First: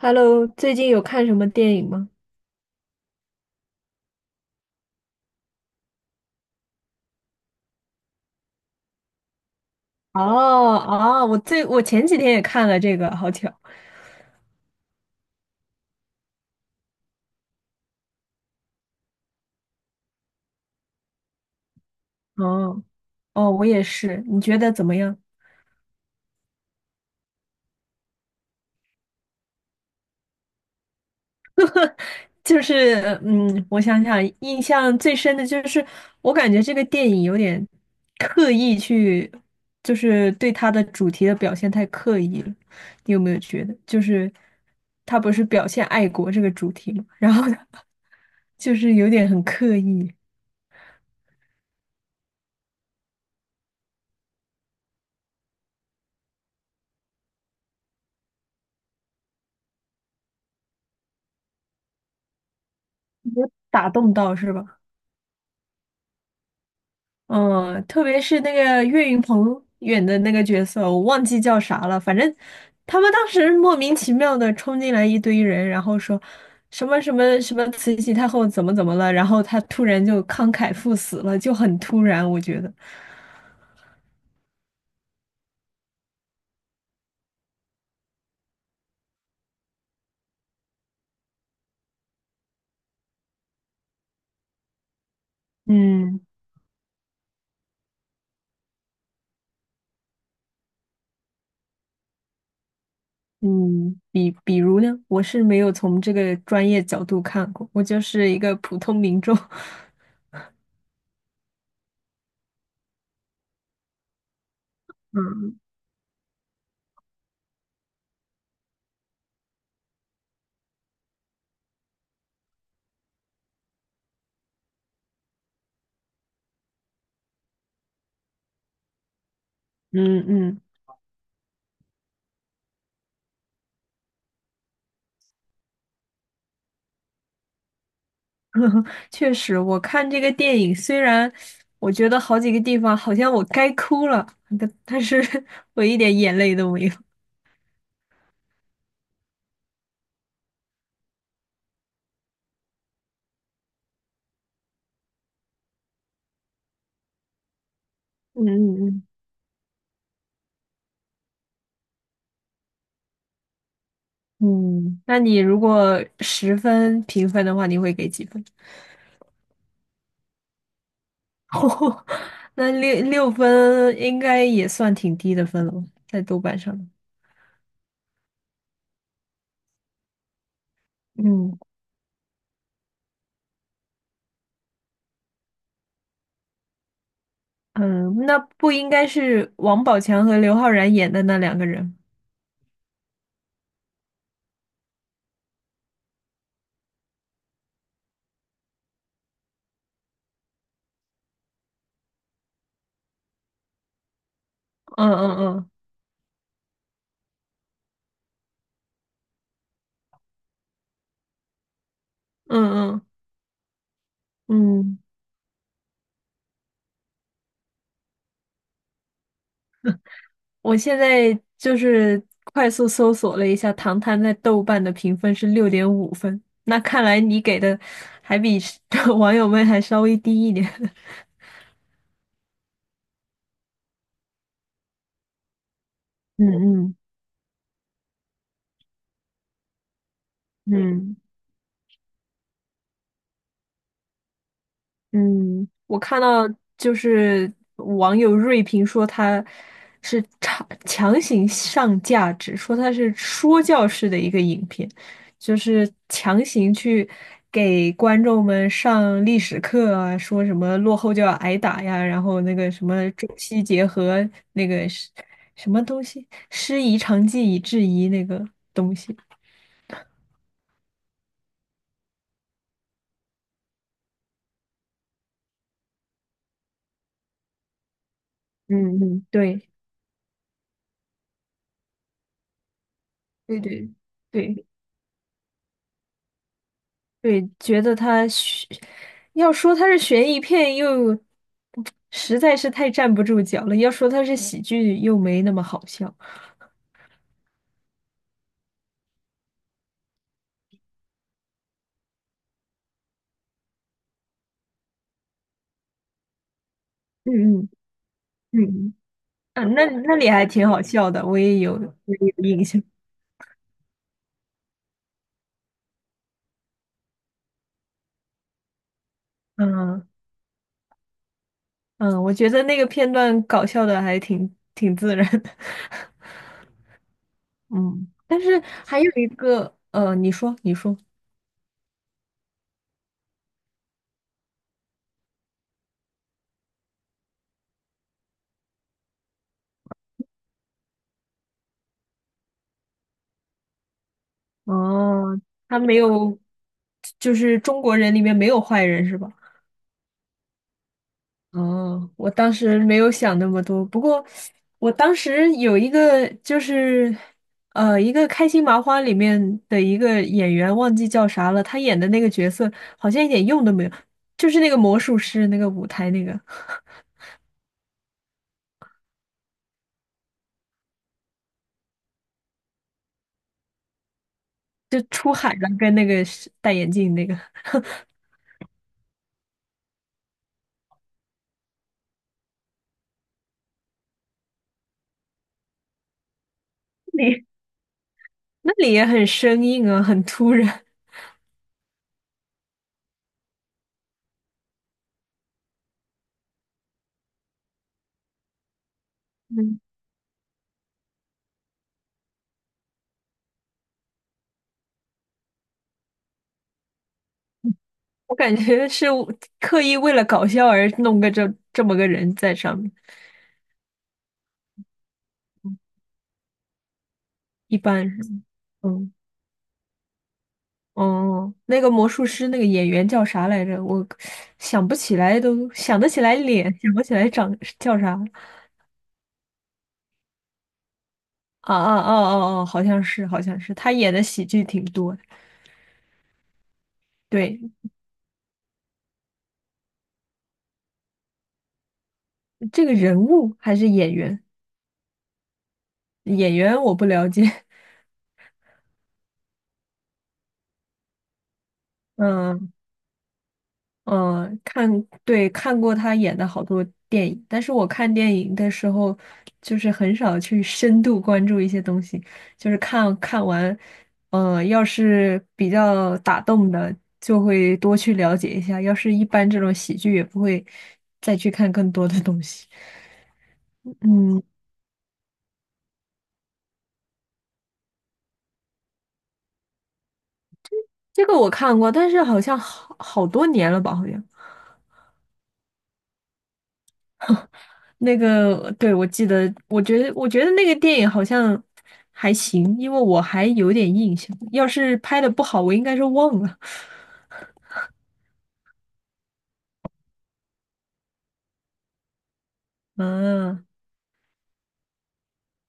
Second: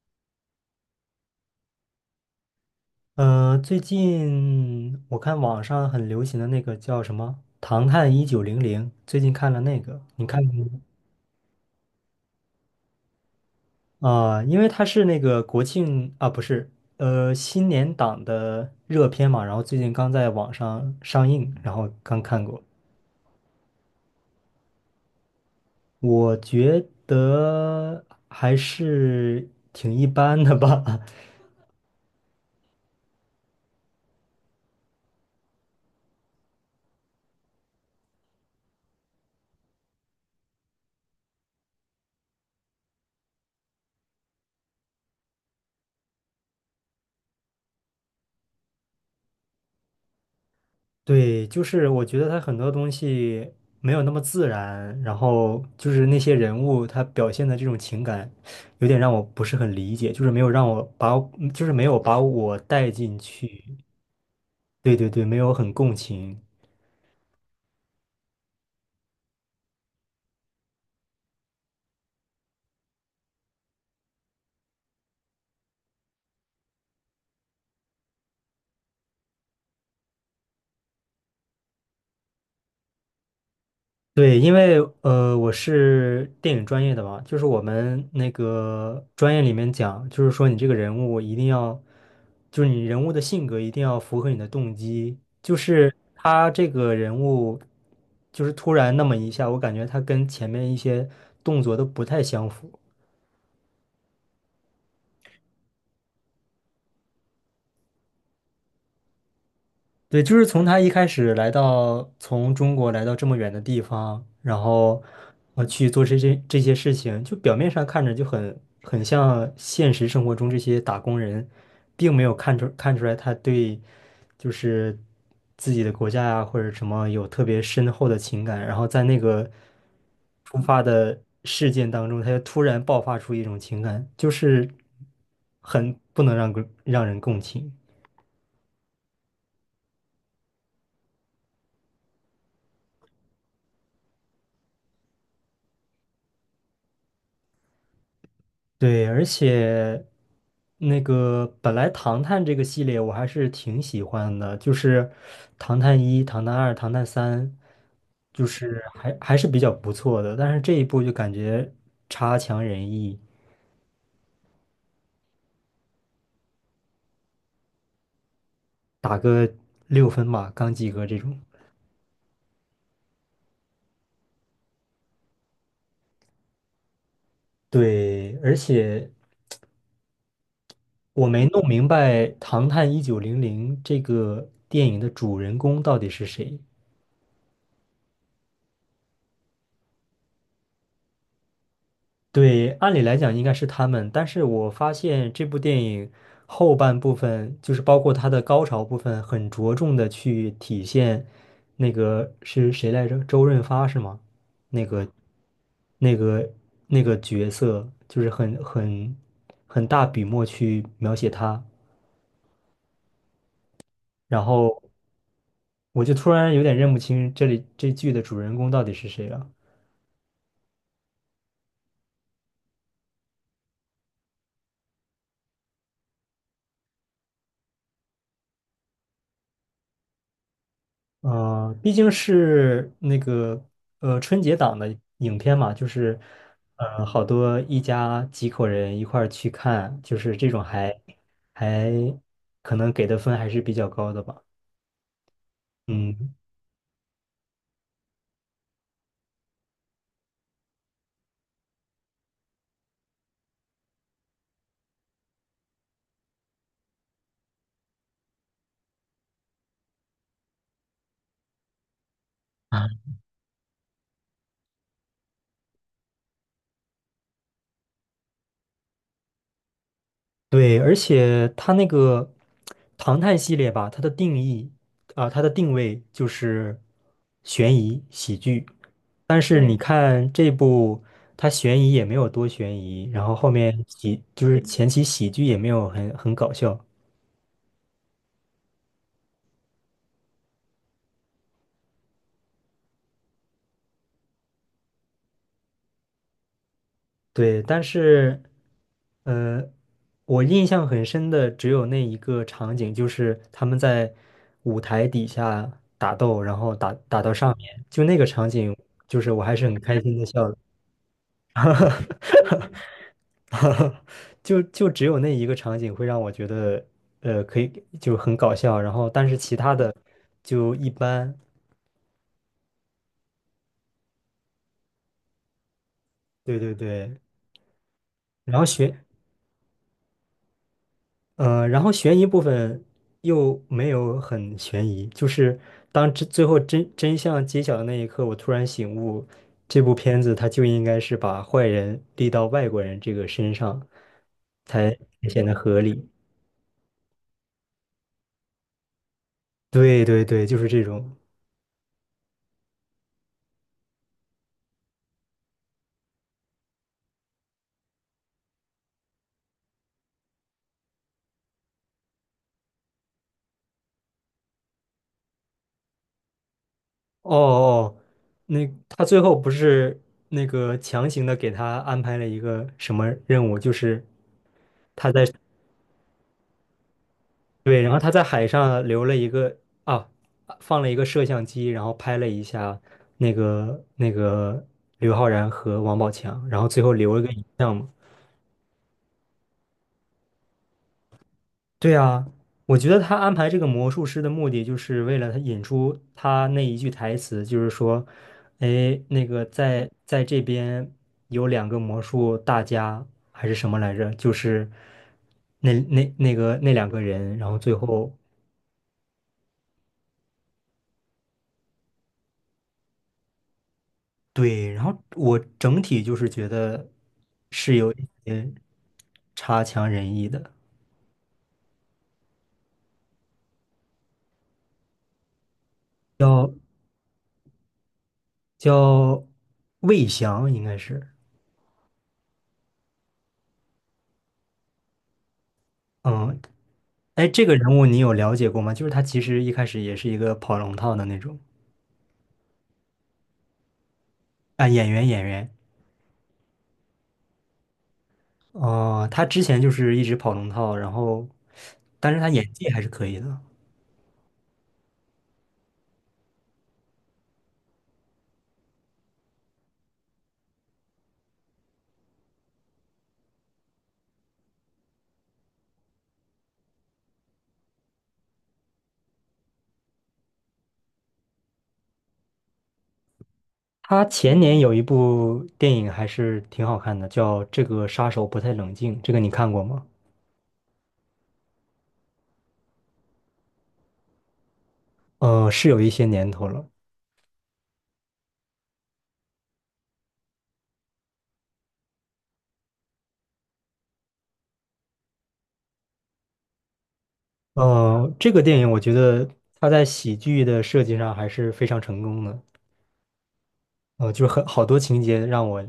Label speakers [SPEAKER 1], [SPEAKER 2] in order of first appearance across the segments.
[SPEAKER 1] Hello，最近有看什么电影吗？
[SPEAKER 2] 最近我看网上很流行的那个叫什么《唐探一九零零》，最近看了那个，
[SPEAKER 1] 哦
[SPEAKER 2] 你看过吗？
[SPEAKER 1] 哦，我前几天也看了这个，好巧。
[SPEAKER 2] 因为它是那个国庆啊，不是，新年档的热片嘛，然后最近刚在网上上映，然后刚看过，
[SPEAKER 1] 哦哦，我也是。你觉得怎么样？
[SPEAKER 2] 我觉得还是挺一般的吧。
[SPEAKER 1] 就是我想想，印象最深的就是我感觉这个电影有点刻意去，就是对它的主题的表现太刻意了。你有没有觉得，就是他不是表现爱国这个主题嘛，然后 就是有点很刻意，
[SPEAKER 2] 对，就是我觉得他很多东西没有那么自然，然后就是那些人物他表现的这种情感，有点让我不是很理解，就是没有让我把我就是没有把我带进
[SPEAKER 1] 没有
[SPEAKER 2] 去。
[SPEAKER 1] 打动到是吧？
[SPEAKER 2] 对对对，没有很共情。
[SPEAKER 1] 嗯，特别是那个岳云鹏演的那个角色，我忘记叫啥了。反正他们当时莫名其妙的冲进来一堆人，然后说什么什么什么慈禧太后怎么怎么了，然后他突然就慷慨赴死了，就很突然，我觉得。
[SPEAKER 2] 对，因为我是电影专业的嘛，就是我们那个专业里面讲，就是说你这个人物一定要，就是你人物的性格一定要符合你的动机。就是
[SPEAKER 1] 嗯
[SPEAKER 2] 他这个人物，就是突然那么一下，我感觉他跟前面一些动作都不太相符。
[SPEAKER 1] 嗯，比如呢，我是没有从这个专业角度看过，我就是一个普通民众。
[SPEAKER 2] 对，就是从他一开始来到从中国来到这么远的地方，然后
[SPEAKER 1] 嗯
[SPEAKER 2] 去做这些事情，就表面上看着就很像现实生活中这些打工人，并没有看出看出来他对就是自己的国家呀、或者什么有特别深厚的情感，然后在那个
[SPEAKER 1] 嗯
[SPEAKER 2] 突
[SPEAKER 1] 嗯。
[SPEAKER 2] 发的事件当中，他就突然爆发出一种情感，就是很不能让人共情。
[SPEAKER 1] 确实，我看这个电影，虽然我觉得好几个地方好像我该哭了，但是 我一点眼泪都没有。
[SPEAKER 2] 对，而且那个本来《唐探》这个系列我还是挺喜欢的，就是《唐探一》《唐探二》《唐探三》，就
[SPEAKER 1] 嗯
[SPEAKER 2] 是
[SPEAKER 1] 嗯
[SPEAKER 2] 还是比较不错的。但是这一部就感觉差强人意，
[SPEAKER 1] 嗯，嗯，那你如果十分评分的话，你会给几分？
[SPEAKER 2] 打个6分吧，刚及格这种。
[SPEAKER 1] 哦，那六分应该也算挺低的分了吧，在豆瓣上。
[SPEAKER 2] 对，而且我没
[SPEAKER 1] 嗯
[SPEAKER 2] 弄明白《唐探一九零零》这个电影的主人公到底是谁。
[SPEAKER 1] 嗯，嗯，那不应该是王宝强和刘昊然演的那两个人？
[SPEAKER 2] 对，按理来讲应该是他们，但是我发现这部电影后半部分，就是包括它的高潮部分，很着重的去体现那个是谁来着？周润发是吗？那个、
[SPEAKER 1] 嗯嗯嗯
[SPEAKER 2] 那个、那个角色，就是很大笔墨去描写他，
[SPEAKER 1] 嗯嗯。
[SPEAKER 2] 然后
[SPEAKER 1] 嗯
[SPEAKER 2] 我就突然有点认不清这里这剧的主人公到底是谁了。
[SPEAKER 1] 我现在就是快速搜索了一下，《唐探》在豆瓣的评分是六点五分。那看来你给的还比 网友们还稍微低一点。
[SPEAKER 2] 嗯，毕竟是那个春节档的影片嘛，就是
[SPEAKER 1] 嗯
[SPEAKER 2] 好多一家几口人一块儿去看，就是这种还
[SPEAKER 1] 嗯嗯，
[SPEAKER 2] 还可能给的分还是比较高的吧。
[SPEAKER 1] 嗯，我看
[SPEAKER 2] 嗯。
[SPEAKER 1] 到就是网友锐评说他是强行上价值，说他是说教式的一个影片，就是强行去给观众们上历史课啊，说什么落后就要挨打呀，然后那个什 么中西结合那个是什么东西，师夷长技以制夷那个东西。
[SPEAKER 2] 对，而且它那个唐探系列吧，它的定位就是悬疑喜剧。
[SPEAKER 1] 嗯嗯，
[SPEAKER 2] 但是
[SPEAKER 1] 对
[SPEAKER 2] 你看这部，它悬疑也没有多悬疑，然后后
[SPEAKER 1] 对
[SPEAKER 2] 面
[SPEAKER 1] 对
[SPEAKER 2] 就是
[SPEAKER 1] 对。
[SPEAKER 2] 前期喜剧也没有很搞笑。
[SPEAKER 1] 对，觉得他悬，要说他是悬疑片，又实在是太站不住脚了；要说他是喜剧，又没那么好笑。
[SPEAKER 2] 对，但是呃，我印象很深的只有那一个场景，就是他们在舞台底下打斗，然后打到上
[SPEAKER 1] 嗯嗯
[SPEAKER 2] 面，就那个场景，
[SPEAKER 1] 嗯，
[SPEAKER 2] 就是我还是
[SPEAKER 1] 嗯，
[SPEAKER 2] 很
[SPEAKER 1] 那
[SPEAKER 2] 开
[SPEAKER 1] 那
[SPEAKER 2] 心的
[SPEAKER 1] 里还
[SPEAKER 2] 笑的。
[SPEAKER 1] 挺好笑的，我也有我 也有印象。
[SPEAKER 2] 哈哈，就只有那一个场景会让我觉得，可以就很搞笑，然后但是其他的
[SPEAKER 1] 嗯
[SPEAKER 2] 就一般。
[SPEAKER 1] 嗯，我觉得那个片段搞笑的还挺自然的。
[SPEAKER 2] 对对对，
[SPEAKER 1] 嗯，但
[SPEAKER 2] 然
[SPEAKER 1] 是
[SPEAKER 2] 后悬，
[SPEAKER 1] 还有一个，你说你说，
[SPEAKER 2] 呃，然后悬疑部分又没有很悬疑，就是当真最后真相揭晓的那一刻，我突然醒悟，这部片子它就应该是把坏人立到外国人这个身上，才
[SPEAKER 1] 哦，
[SPEAKER 2] 显得
[SPEAKER 1] 他
[SPEAKER 2] 合
[SPEAKER 1] 没
[SPEAKER 2] 理。
[SPEAKER 1] 有，就是中国人里面没有坏人是吧？
[SPEAKER 2] 对对对，就是这种。
[SPEAKER 1] 哦，我当时没有想那么多，不过我当时有一个就是，一个开心麻花里面的一个演员忘记叫啥了，他演的那个角色好像一点用都没有，就是那个魔术师那个舞台那个，
[SPEAKER 2] 哦哦，那他最后不是那个强行的给他安排了一个什么任务？就是
[SPEAKER 1] 就出海了跟那个是戴眼镜那个，
[SPEAKER 2] 对，然后他在海上留了一个啊，放了一个摄像机，然后拍了一下那个刘昊然和王宝强，然后最后
[SPEAKER 1] 那
[SPEAKER 2] 留了个影
[SPEAKER 1] 里
[SPEAKER 2] 像嘛。
[SPEAKER 1] 那里也很生硬啊，很突然，
[SPEAKER 2] 对啊，我觉得他安排这个魔术师的目的，就是为了他引出他那一句台词，就是说，哎，那个
[SPEAKER 1] 嗯，
[SPEAKER 2] 在这边有两个魔术大家还是什么来着？就是那那两个人，然后最后
[SPEAKER 1] 我感觉是我刻意为了搞笑而弄个这么个人在上面，
[SPEAKER 2] 对，然后我整体就是觉得是
[SPEAKER 1] 一
[SPEAKER 2] 有一
[SPEAKER 1] 般
[SPEAKER 2] 些
[SPEAKER 1] 嗯。
[SPEAKER 2] 差强人意的。
[SPEAKER 1] 哦，那个魔术师那个演员叫啥来着？我想不起来都，想得起来
[SPEAKER 2] 叫
[SPEAKER 1] 脸，想不起来长叫啥。
[SPEAKER 2] 叫魏翔应该是。
[SPEAKER 1] 啊啊哦哦哦，好像是，好像是，他演的喜剧挺多的。
[SPEAKER 2] 嗯，哎，这个
[SPEAKER 1] 对，
[SPEAKER 2] 人物你有了解过吗？就是他其实一开始也是一个跑龙套的那种。
[SPEAKER 1] 这个人物还是演员？
[SPEAKER 2] 啊，演员演员。
[SPEAKER 1] 演员我不了解。
[SPEAKER 2] 哦，他之前就是一直跑龙套，然后，但是他演技
[SPEAKER 1] 嗯
[SPEAKER 2] 还是可以的。
[SPEAKER 1] 嗯，对，看过他演的好多电影，但是我看电影的时候，就是很少去深度关注一些东西，就是看完，要是比较打动的，就会多去了解一下；要是一般这种喜剧，也不会再去看更多的东西。
[SPEAKER 2] 他前
[SPEAKER 1] 嗯，
[SPEAKER 2] 年有一部电影还是挺好看的，叫《这个杀手不太冷静》，这个你看过吗？
[SPEAKER 1] 这个我看过，但是好像好多年了吧，好像。
[SPEAKER 2] 是有一些年头了。
[SPEAKER 1] 那个，对，我记得，我觉得那个电影好像还行，因为我还有点印象。要是拍的不好，我应该是忘了。
[SPEAKER 2] 这个电影我觉得他在喜剧的设计上还是非常成功的。
[SPEAKER 1] 嗯，
[SPEAKER 2] 就是很好多情节让我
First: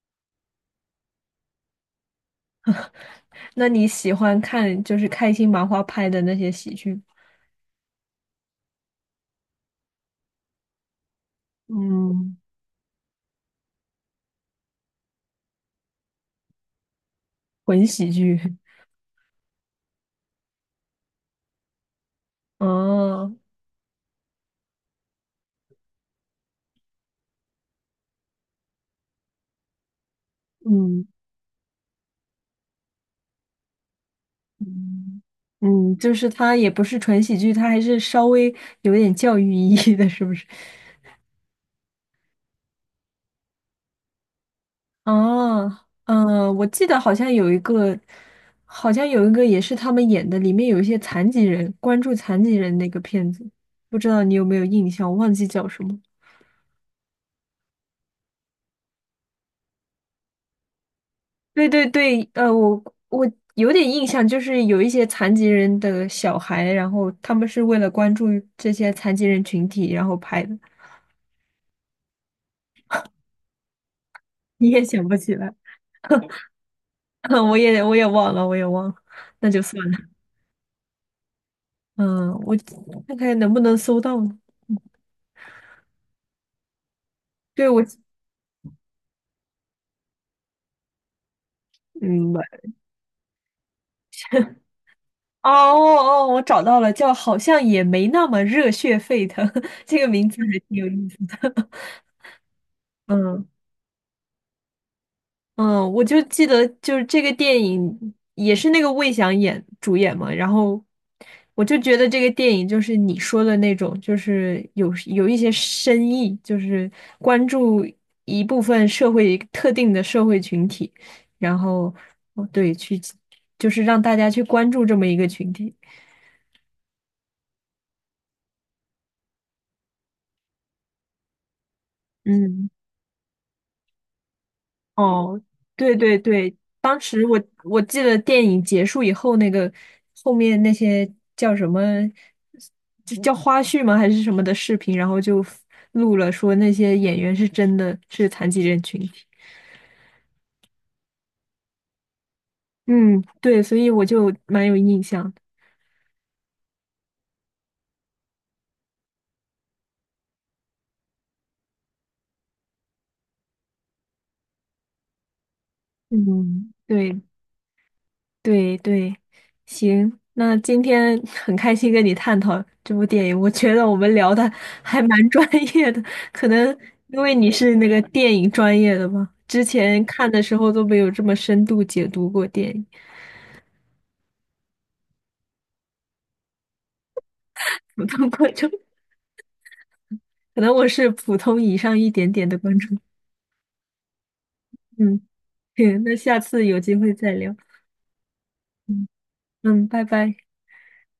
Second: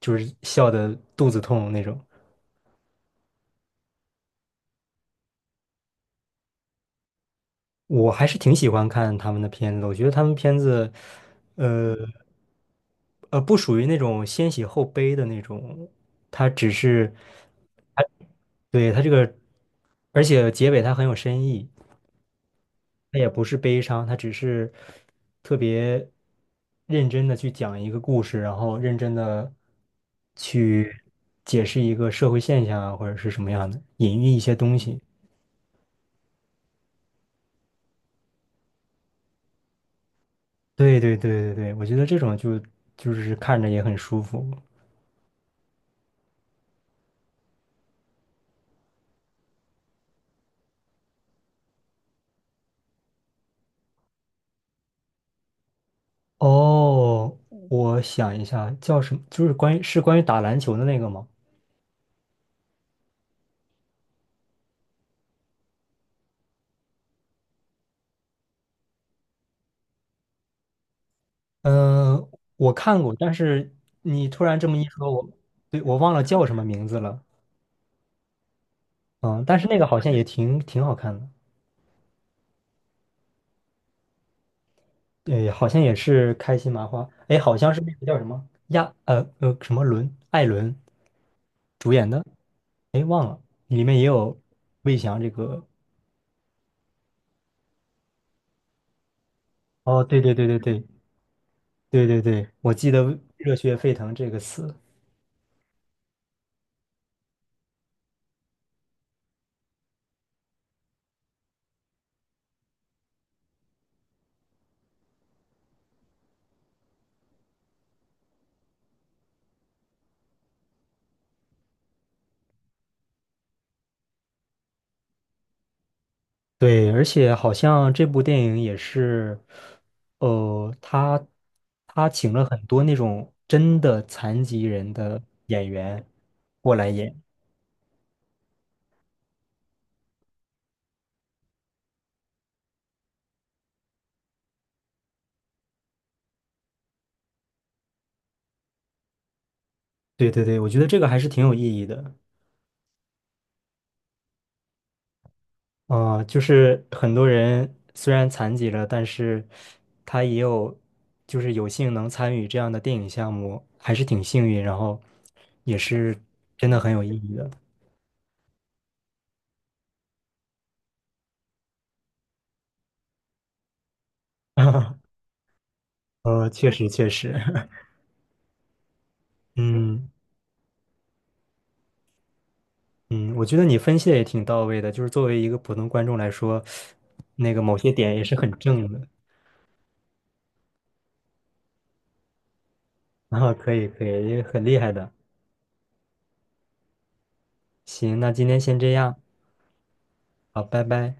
[SPEAKER 2] 就是笑得肚子痛那种。
[SPEAKER 1] 那你喜欢看就是开心麻花拍的那些喜剧，
[SPEAKER 2] 我还是挺喜欢看他们的片子的，我觉得他们片子，呃
[SPEAKER 1] 嗯
[SPEAKER 2] 不属于那种先喜后悲的那种，它只是，
[SPEAKER 1] 混
[SPEAKER 2] 它
[SPEAKER 1] 喜剧？
[SPEAKER 2] 对它这个，而且结尾它很有深意，它也
[SPEAKER 1] 哦，
[SPEAKER 2] 不是悲伤，它只是特别认真的去讲一个故事，然后认真的去
[SPEAKER 1] 嗯
[SPEAKER 2] 解释一个社会现象啊，或者是什么样的，隐喻一些东西。
[SPEAKER 1] 嗯，嗯，就是它也不是纯喜剧，它还是稍微有点教育意义的，是不是？
[SPEAKER 2] 对对对对对，我觉得这种就是看着也很舒服。
[SPEAKER 1] 哦，嗯，我记得好像有一个也是他们演的，里面有一些残疾人，关注残疾人那个片子，不知道你有没有印象，我忘记叫什么。
[SPEAKER 2] 哦，我想一下，叫什么？就是关于打篮球的那个吗？
[SPEAKER 1] 对对对，我有点印象，就是有一些残疾人的小孩，然后他们是为了关注这些残疾人群体，然后拍的。
[SPEAKER 2] 嗯，我看过，但是你突然这
[SPEAKER 1] 你
[SPEAKER 2] 么一
[SPEAKER 1] 也想
[SPEAKER 2] 说，
[SPEAKER 1] 不
[SPEAKER 2] 我
[SPEAKER 1] 起来，
[SPEAKER 2] 对我忘了叫什么名字了。
[SPEAKER 1] 我也忘了，
[SPEAKER 2] 嗯，
[SPEAKER 1] 那
[SPEAKER 2] 但
[SPEAKER 1] 就
[SPEAKER 2] 是那
[SPEAKER 1] 算
[SPEAKER 2] 个
[SPEAKER 1] 了。
[SPEAKER 2] 好像也挺好看的。
[SPEAKER 1] 嗯，我看看能不能搜到呢。嗯，
[SPEAKER 2] 对，好像也是开心麻花，哎，好
[SPEAKER 1] 对，
[SPEAKER 2] 像是那个叫什么伦艾伦主演的，
[SPEAKER 1] 嗯，
[SPEAKER 2] 哎，忘了，里面也有魏翔这
[SPEAKER 1] 哦
[SPEAKER 2] 个。
[SPEAKER 1] 哦，哦我找到了，叫好像也没那么热血沸腾，这
[SPEAKER 2] 哦，
[SPEAKER 1] 个
[SPEAKER 2] 对
[SPEAKER 1] 名
[SPEAKER 2] 对
[SPEAKER 1] 字
[SPEAKER 2] 对对
[SPEAKER 1] 还挺
[SPEAKER 2] 对
[SPEAKER 1] 有意思。
[SPEAKER 2] 对对对，我记得
[SPEAKER 1] 嗯
[SPEAKER 2] 热血沸腾这个词。
[SPEAKER 1] 嗯，我就记得就是这个电影也是那个魏翔主演嘛，然后我就觉得这个电影就是你说的那种，就是有一些深意，就是关注一部分社会特定的社会群体，然后哦对，就是让大家去关注这么一个群体。
[SPEAKER 2] 对，而且好像这部电影也是，呃，他他请了很
[SPEAKER 1] 嗯。
[SPEAKER 2] 多那种真的残疾人的
[SPEAKER 1] 哦，
[SPEAKER 2] 演
[SPEAKER 1] 对
[SPEAKER 2] 员
[SPEAKER 1] 对对，
[SPEAKER 2] 过来
[SPEAKER 1] 当
[SPEAKER 2] 演。
[SPEAKER 1] 时我记得电影结束以后，那个后面那些叫什么，就叫花絮吗？还是什么的视频，然后就录了说那些演员是真的是残疾人群体。
[SPEAKER 2] 对对对，我觉得这个还是挺有意义的。
[SPEAKER 1] 嗯，对，所以我就蛮有印象的。
[SPEAKER 2] 就是很多人虽然残疾了，但是他也有就是有幸能参与这样的电影项目，还是挺幸运，然后也是真
[SPEAKER 1] 嗯，
[SPEAKER 2] 的很有意
[SPEAKER 1] 对，
[SPEAKER 2] 义的。
[SPEAKER 1] 对对，行，那今天 很开心跟你探讨这部电影，我觉得我们聊的 还 蛮专业的，可能
[SPEAKER 2] 确实确
[SPEAKER 1] 因
[SPEAKER 2] 实。
[SPEAKER 1] 为你是那个电影专业的吧，之前
[SPEAKER 2] 嗯。
[SPEAKER 1] 看的时候都没有这么深度解读过电影，
[SPEAKER 2] 嗯，我觉得你分析的也挺到位的，就是作为一个普通观众来说，那个某些
[SPEAKER 1] 普
[SPEAKER 2] 点也
[SPEAKER 1] 通
[SPEAKER 2] 是很
[SPEAKER 1] 观众，
[SPEAKER 2] 正的。
[SPEAKER 1] 可能我是普通以上一点点的观众。
[SPEAKER 2] 啊，可以可以，也很厉害的。
[SPEAKER 1] 嗯，行那下次有机会再聊。
[SPEAKER 2] 行，那今天先这
[SPEAKER 1] 嗯
[SPEAKER 2] 样。
[SPEAKER 1] 嗯，拜拜。
[SPEAKER 2] 好，拜拜。